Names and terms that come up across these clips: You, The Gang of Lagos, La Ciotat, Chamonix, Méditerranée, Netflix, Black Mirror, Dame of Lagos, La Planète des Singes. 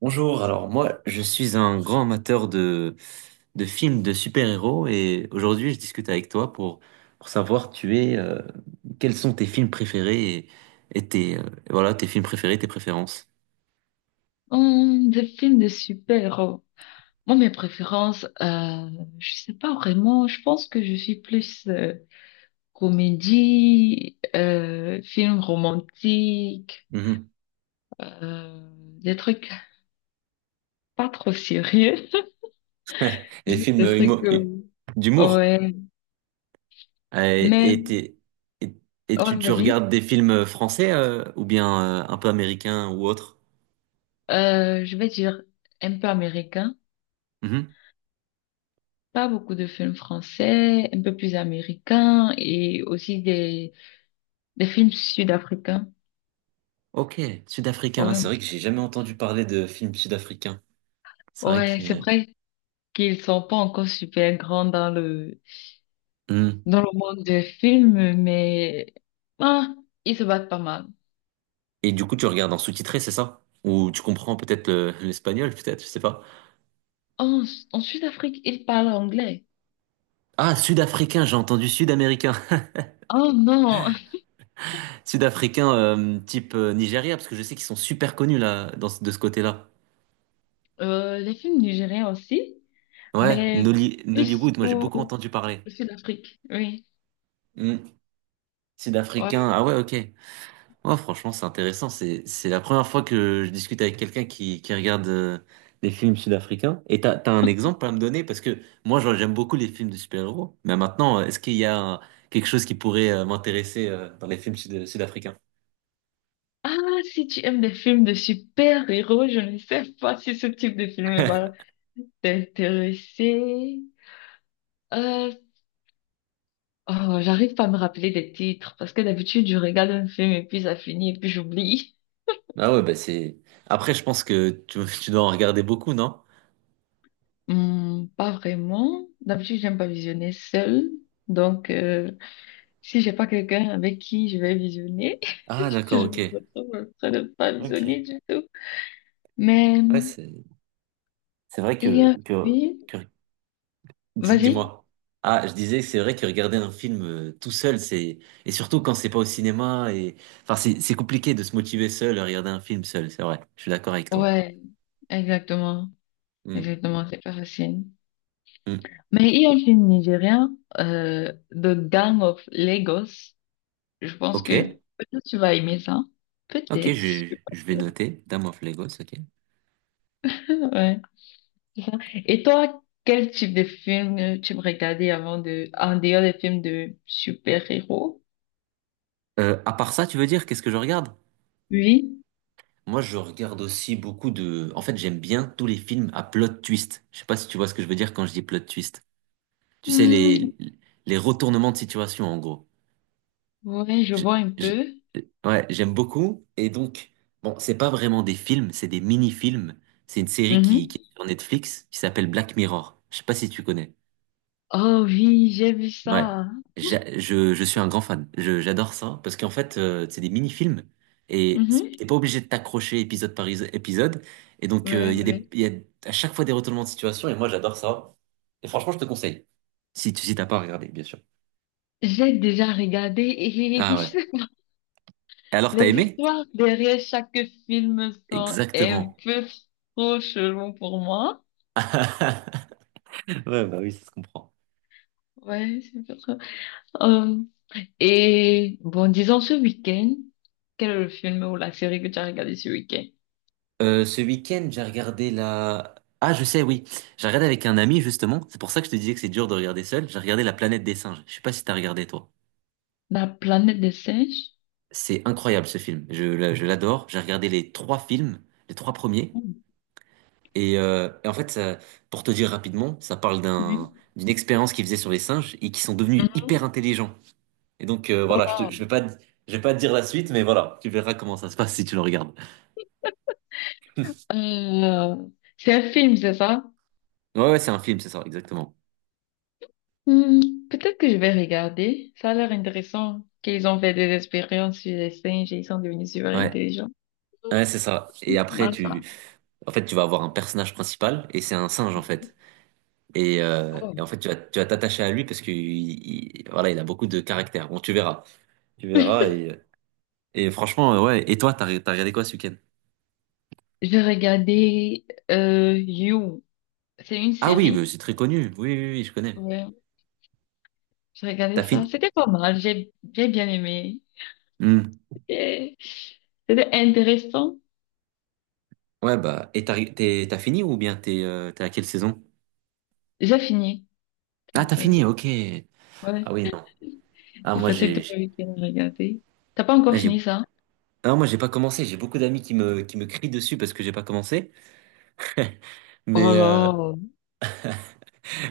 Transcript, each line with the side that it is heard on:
right: Bonjour, alors moi je suis un grand amateur de films de super-héros et aujourd'hui je discute avec toi pour savoir tu es, quels sont tes films préférés et voilà, tes films préférés, tes préférences.
left: Des films de super-héros. Moi, mes préférences, je sais pas vraiment. Je pense que je suis plus comédie, film romantique,
right: Mhm.
left: euh, des trucs pas trop sérieux.
right: Les
left: Juste
right: films
left: des trucs. euh,
right: d'humour.
left: Ouais. Mais
right: Et, et- et
left: ouais,
right: tu
left: vas-y.
right: regardes des films français ou bien un peu américains ou autres?
left: Je vais dire un peu américain.
right: Mhm.
left: Pas beaucoup de films français, un peu plus américain et aussi des films sud-africains.
right: Ok, sud-africain,
left: Ouais.
right: c'est vrai que j'ai jamais entendu parler de films sud-africains. C'est vrai
left: Ouais, c'est
right: que...
left: vrai qu'ils sont pas encore super grands dans le
right: Hmm.
left: dans le monde des films, mais ah, ils se battent pas mal.
right: Et du coup, tu regardes en sous-titré, c'est ça? Ou tu comprends peut-être l'espagnol, peut-être, je sais pas.
left: En, en Sud-Afrique, ils parlent anglais.
right: Ah, sud-africain, j'ai entendu sud-américain.
left: Oh non,
right: Sud-africain type Nigeria, parce que je sais qu'ils sont super connus là, de ce côté-là.
left: les films nigériens aussi,
right: Ouais,
left: mais plus
right: Nollywood, moi j'ai
left: pour
right: beaucoup entendu parler.
left: le Sud-Afrique, oui.
right: Hmm.
left: Ouais.
right: Sud-africain, ah ouais, ok. Ouais, franchement, c'est intéressant. C'est la première fois que je discute avec quelqu'un qui regarde des films sud-africains. Et t'as un exemple à me donner? Parce que moi, genre, j'aime beaucoup les films de super-héros. Mais maintenant, est-ce qu'il y a un- quelque chose qui pourrait m'intéresser dans les films sud-africains?
left: Ah, si tu aimes des films de super-héros, je ne sais pas si ce type de film va t'intéresser. Euh, Oh, j'arrive pas à me rappeler des titres parce que d'habitude je regarde un film et puis ça finit et puis j'oublie.
right: Ah ouais, bah c'est... Après, je pense que tu dois en regarder beaucoup, non?
left: Hmm, pas vraiment. D'habitude j'aime pas visionner seule. Donc si j'ai pas quelqu'un avec qui je vais visionner,
right: Ah, d'accord,
left: je
right: ok.
left: me retrouve en train de pas visionner
right: Ok.
left: du tout. Mais
right: Ouais,
left: hmm,
right: c'est vrai
left: il y a un
right: que, que,
left: film.
right: que
left: Vas-y.
right: dis-moi. Ah, je disais que c'est vrai que regarder un film tout seul, c'est et surtout quand c'est pas au cinéma et enfin c'est compliqué de se motiver seul à regarder un film seul, c'est vrai. Je suis d'accord avec toi.
left: Ouais, exactement.
right: Hmm,
left: Exactement, c'est pas facile.
right: hmm.
left: Mais il y a un film nigérien The Gang of Lagos. Je pense
right: Ok,
left: que peut-être tu vas aimer ça.
right: ok,
left: Peut-être, je suis pas
right: je vais
left: sûre.
right: noter. Dame of Lagos, ok.
left: Ouais, c'est ça. Et toi, quel type de film tu me regardais avant de, en dehors des films de super-héros?
right: À part ça, tu veux dire qu'est-ce que je regarde?
left: Oui.
right: Moi, je regarde aussi beaucoup de. En fait, j'aime bien tous les films à plot twist. Je sais pas si tu vois ce que je veux dire quand je dis plot twist. Tu sais
left: Hmm,
right: les retournements de situation en gros.
left: ouais, je
right: Je-
left: vois un
right: je-
left: peu.
right: ouais, j'aime beaucoup. Et donc, bon, c'est pas vraiment des films, c'est des mini-films. C'est une série
left: Mhm.
right: qui est sur Netflix qui s'appelle Black Mirror. Je sais pas si tu connais.
left: Oh oui, j'ai vu
right: Ouais.
left: ça.
right: Je suis un grand fan. J'adore ça parce qu'en fait, c'est des mini-films et t'es
left: Mhm.
right: pas obligé de t'accrocher épisode par épisode. Et donc, il
left: Ouais,
right: y a
left: ouais.
right: il y a à chaque fois des retournements de situation et moi, j'adore ça. Et franchement, je te conseille. Si si t'as pas regardé, bien sûr.
left: J'ai déjà regardé et
right: Ah ouais. Et alors, t'as
left: les
right: aimé?
left: histoires derrière chaque film sont un
right: Exactement.
left: peu trop chelou pour moi.
right: Ouais, bah oui, ça se comprend.
left: Ouais, c'est pour ça. Euh, Et bon, disons ce week-end, quel est le film ou la série que tu as regardé ce week-end?
right: Ce week-end, j'ai regardé la... Ah, je sais, oui. J'ai regardé avec un ami, justement. C'est pour ça que je te disais que c'est dur de regarder seul. J'ai regardé La Planète des Singes. Je sais pas si t'as regardé, toi.
left: La planète des singes?
right: C'est incroyable, ce film. Je l'adore. J'ai regardé les trois films, les trois premiers. Et en fait, ça, pour te dire rapidement, ça parle
left: Oui.
right: d'une expérience qu'ils faisaient sur les singes et qui sont devenus
left: Mhm.
right: hyper intelligents. Et donc, voilà,
left: Voilà.
right: je vais pas, je vais pas te dire la suite, mais voilà, tu verras comment ça se passe si tu le regardes.
left: Euh, c'est un film, c'est ça?
right: Ouais, ouais, c'est un film, c'est ça, exactement.
left: Hmm, peut-être que je vais regarder. Ça a l'air intéressant qu'ils ont fait des expériences sur les singes et ils sont devenus super
right: Ouais.
left: intelligents.
right: Ouais, c'est ça. Et après,
left: Voilà ça.
right: en fait, tu vas avoir un personnage principal et c'est un singe en fait. Et
left: Oh.
right: en fait, tu vas t'attacher à lui parce que voilà, il a beaucoup de caractère. Bon, tu verras, tu verras. Et franchement, ouais. Et toi, t'as regardé quoi ce week-end?
left: J'ai regardé You. C'est une
right: Ah oui, bah,
left: série.
right: c'est très connu. Oui, oui, oui, je connais.
left: Ouais. J'ai regardé
right: T'as
left: ça.
right: fini?
left: C'était pas mal. J'ai bien aimé.
right: Hmm.
left: Et c'était intéressant.
right: Ouais, bah, et t'as fini ou bien t'es à quelle saison?
left: J'ai fini.
right: Ah, t'as
left: Donc,
right: fini, ok.
left: ouais,
right: Ah oui, non. Ah
left: j'ai
right: moi,
left: passé tout le week-end à regarder. T'as pas
right: ah,
left: encore
right: j'ai-
left: fini ça?
right: ah, moi, j'ai pas commencé. J'ai beaucoup d'amis qui qui me crient dessus parce que j'ai pas commencé.
left: Oh
right: Mais, euh,
left: là,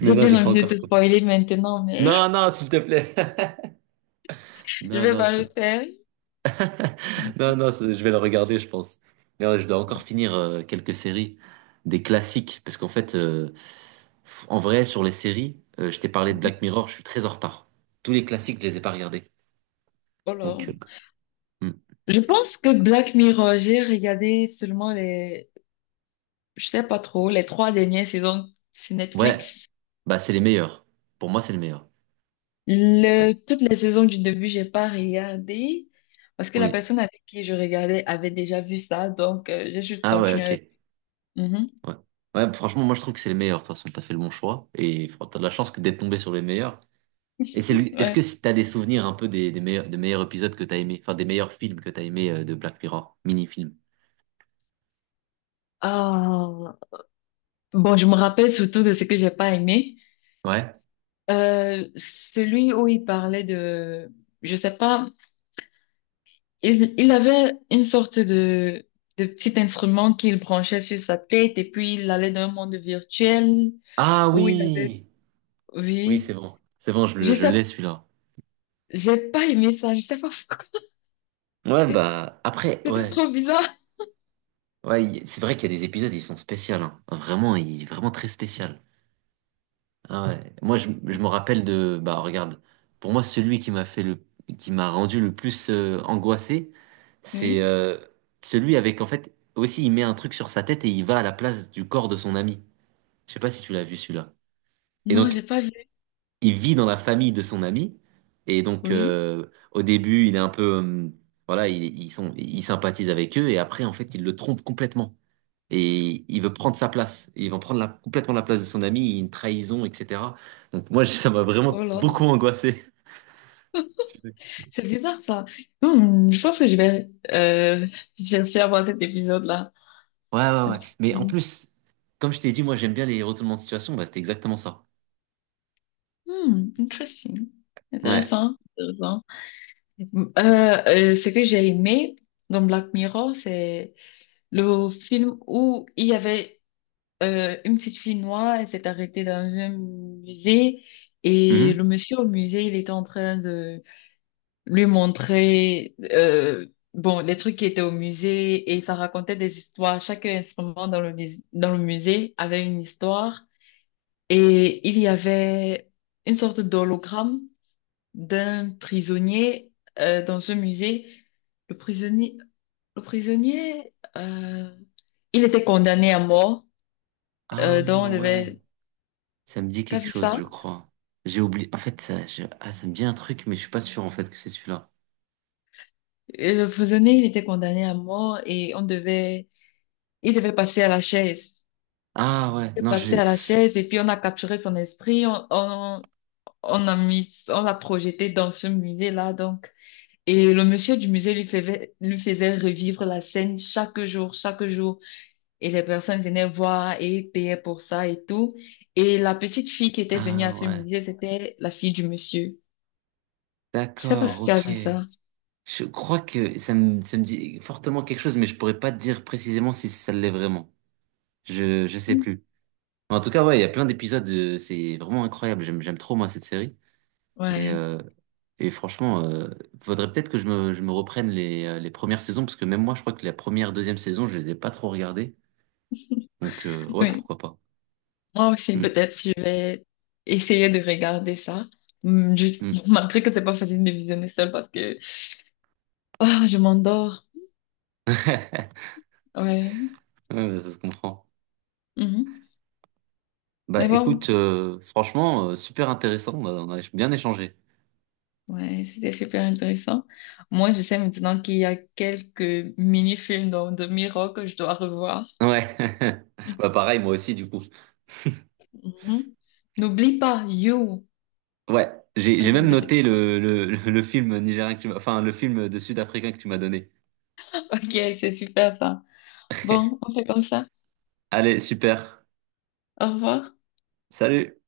right: Mais
left: j'ai
right: non,
left: bien
right: j'ai pas
left: envie de
right: encore
left: te
right: compris.
left: spoiler maintenant, mais
right: Non, non, s'il te plaît.
left: je
right: Non,
left: vais
right: non,
left: pas
right: s'il te
left: le
right: plaît.
left: faire.
right: Non, non, je vais le regarder, je pense. Mais ouais, je dois encore finir quelques séries, des classiques, parce qu'en fait, en vrai, sur les séries, je t'ai parlé de Black Mirror, je suis très en retard. Tous les classiques, je les ai pas regardés.
left: Oh là.
right: Donc, hmm.
left: Je pense que Black Mirror, j'ai regardé seulement les, je sais pas trop, les trois dernières saisons sur
right: Ouais,
left: Netflix.
right: bah c'est les meilleurs. Pour moi, c'est les meilleurs.
left: Le,
right: Bon,
left: toutes les saisons du début, j'ai pas regardé parce que la
right: oui.
left: personne avec qui je regardais avait déjà vu ça, donc j'ai juste
right: Ah ouais,
left: continué avec.
right: ok.
left: Mhm.
right: Ouais. Ouais, franchement, moi je trouve que c'est les meilleurs. De toute façon, t'as fait le bon choix et t'as de la chance que d'être tombé sur les meilleurs. Et est-ce
left: Ouais.
right: que si t'as des souvenirs un peu des meilleurs épisodes que t'as aimé, enfin des meilleurs films que t'as aimé de Black Mirror, mini-film?
left: Ah, bon, je me rappelle surtout de ce que j'ai pas aimé.
right: Ouais.
left: Celui où il parlait de, je sais pas, il avait une sorte de petit instrument qu'il branchait sur sa tête et puis il allait dans un monde virtuel
right: Ah
left: où il avait,
right: oui! Oui, c'est
left: oui,
right: bon. C'est bon,
left: je
right: je
left: sais,
right: l'ai celui-là.
left: j'ai pas aimé ça, je sais pas pourquoi.
right: Ouais, bah, après,
left: C'était
right: ouais.
left: trop bizarre.
right: Ouais, c'est vrai qu'il y a des épisodes, ils sont spéciaux, hein. Vraiment, il, vraiment très spécial. Ah ouais. Moi, je me rappelle de, bah, regarde, pour moi, celui qui m'a fait le, qui m'a rendu le plus angoissé, c'est
left: Oui.
right: euh, celui avec, en fait, aussi, il met un truc sur sa tête et il va à la place du corps de son ami. Je sais pas si tu l'as vu celui-là. Et
left: Non,
right: donc,
left: j'ai pas vu.
right: il vit dans la famille de son ami. Et donc,
left: Oui.
right: au début, il est un peu, voilà, il sympathise avec eux. Et après, en fait, il le trompe complètement. Et il veut prendre sa place. Ils vont prendre complètement la place de son ami. Il y a Une trahison, etc. Donc, moi, ça m'a
left: Oh
right: vraiment
left: là.
right: beaucoup angoissé. Ouais,
left: C'est bizarre ça. Hmm, je pense que je vais chercher à voir cet épisode-là,
right: ouais,
left: ce
right: ouais.
left: petit
right: Mais en
left: film.
right: plus, comme je t'ai dit, moi, j'aime bien les retournements de situation. Bah, c'était exactement ça.
left: Hmm, interesting.
right: Ouais.
left: Intéressant, intéressant. Euh, ce que j'ai aimé dans Black Mirror, c'est le film où il y avait une petite fille noire, elle s'est arrêtée dans un musée et
right: Mhm.
left: le monsieur au musée, il était en train de lui montrer bon, les trucs qui étaient au musée et ça racontait des histoires. Chaque instrument dans dans le musée avait une histoire et il y avait une sorte d'hologramme d'un prisonnier dans un musée. Le prisonnier, le prisonnier, il était condamné à mort.
right: Ah,
left: Donc on
right: ouais.
left: devait,
right: Ça me dit
left: t'as
right: quelque
left: vu
right: chose,
left: ça?
right: je crois. J'ai oublié. En fait, ah, ça me dit un truc, mais je suis pas sûr en fait que c'est celui-là.
left: Et le prisonnier, il était condamné à mort et on devait, il devait passer à la chaise.
right: Ah ouais,
left: Il est
right: non,
left: passé
right: je.
left: à la chaise et puis on a capturé son esprit. On a mis, on l'a projeté dans ce musée-là, donc. Et le monsieur du musée lui faisait revivre la scène chaque jour, chaque jour. Et les personnes venaient voir et payaient pour ça et tout. Et la petite fille qui était venue
right: Ah
left: à ce
right: ouais.
left: musée, c'était la fille du monsieur. Je sais pas
right: D'accord,
left: si tu as
right: ok.
left: vu ça.
right: Je crois que ça me dit fortement quelque chose, mais je pourrais pas te dire précisément si ça l'est vraiment. Je sais plus. En tout cas, ouais, il y a plein d'épisodes. C'est vraiment incroyable. J'aime trop moi cette série. Et
left: Ouais.
right: euh, et franchement, faudrait peut-être que je me reprenne les premières saisons, parce que même moi, je crois que la première, deuxième saison, je les ai pas trop regardées. Donc ouais,
left: Oui.
right: pourquoi pas.
left: Moi aussi,
right: Hmm.
left: peut-être, je vais essayer de regarder ça. Je...
right: Hmm.
left: Malgré que c'est pas facile de visionner seul parce que ah, je m'endors. Ouais.
right: Ouais, bah, ça se comprend.
left: Mhm.
right: Bah
left: Mais bon,
right: écoute, franchement, super intéressant, on a bien échangé.
left: ouais, c'était super intéressant. Moi, je sais maintenant qu'il y a quelques mini-films dans de Miro que je dois revoir.
right: Ouais, bah pareil, moi aussi du coup.
left: Mhm. N'oublie pas, you.
right: Ouais, j'ai
left: Très
right: même noté
left: intéressant.
right: le film nigérien que tu m'as, enfin le film de Sud-Africain que tu m'as donné.
left: Ok, c'est super ça. Bon, on fait comme ça.
right: Allez, super.
left: Au revoir.
right: Salut!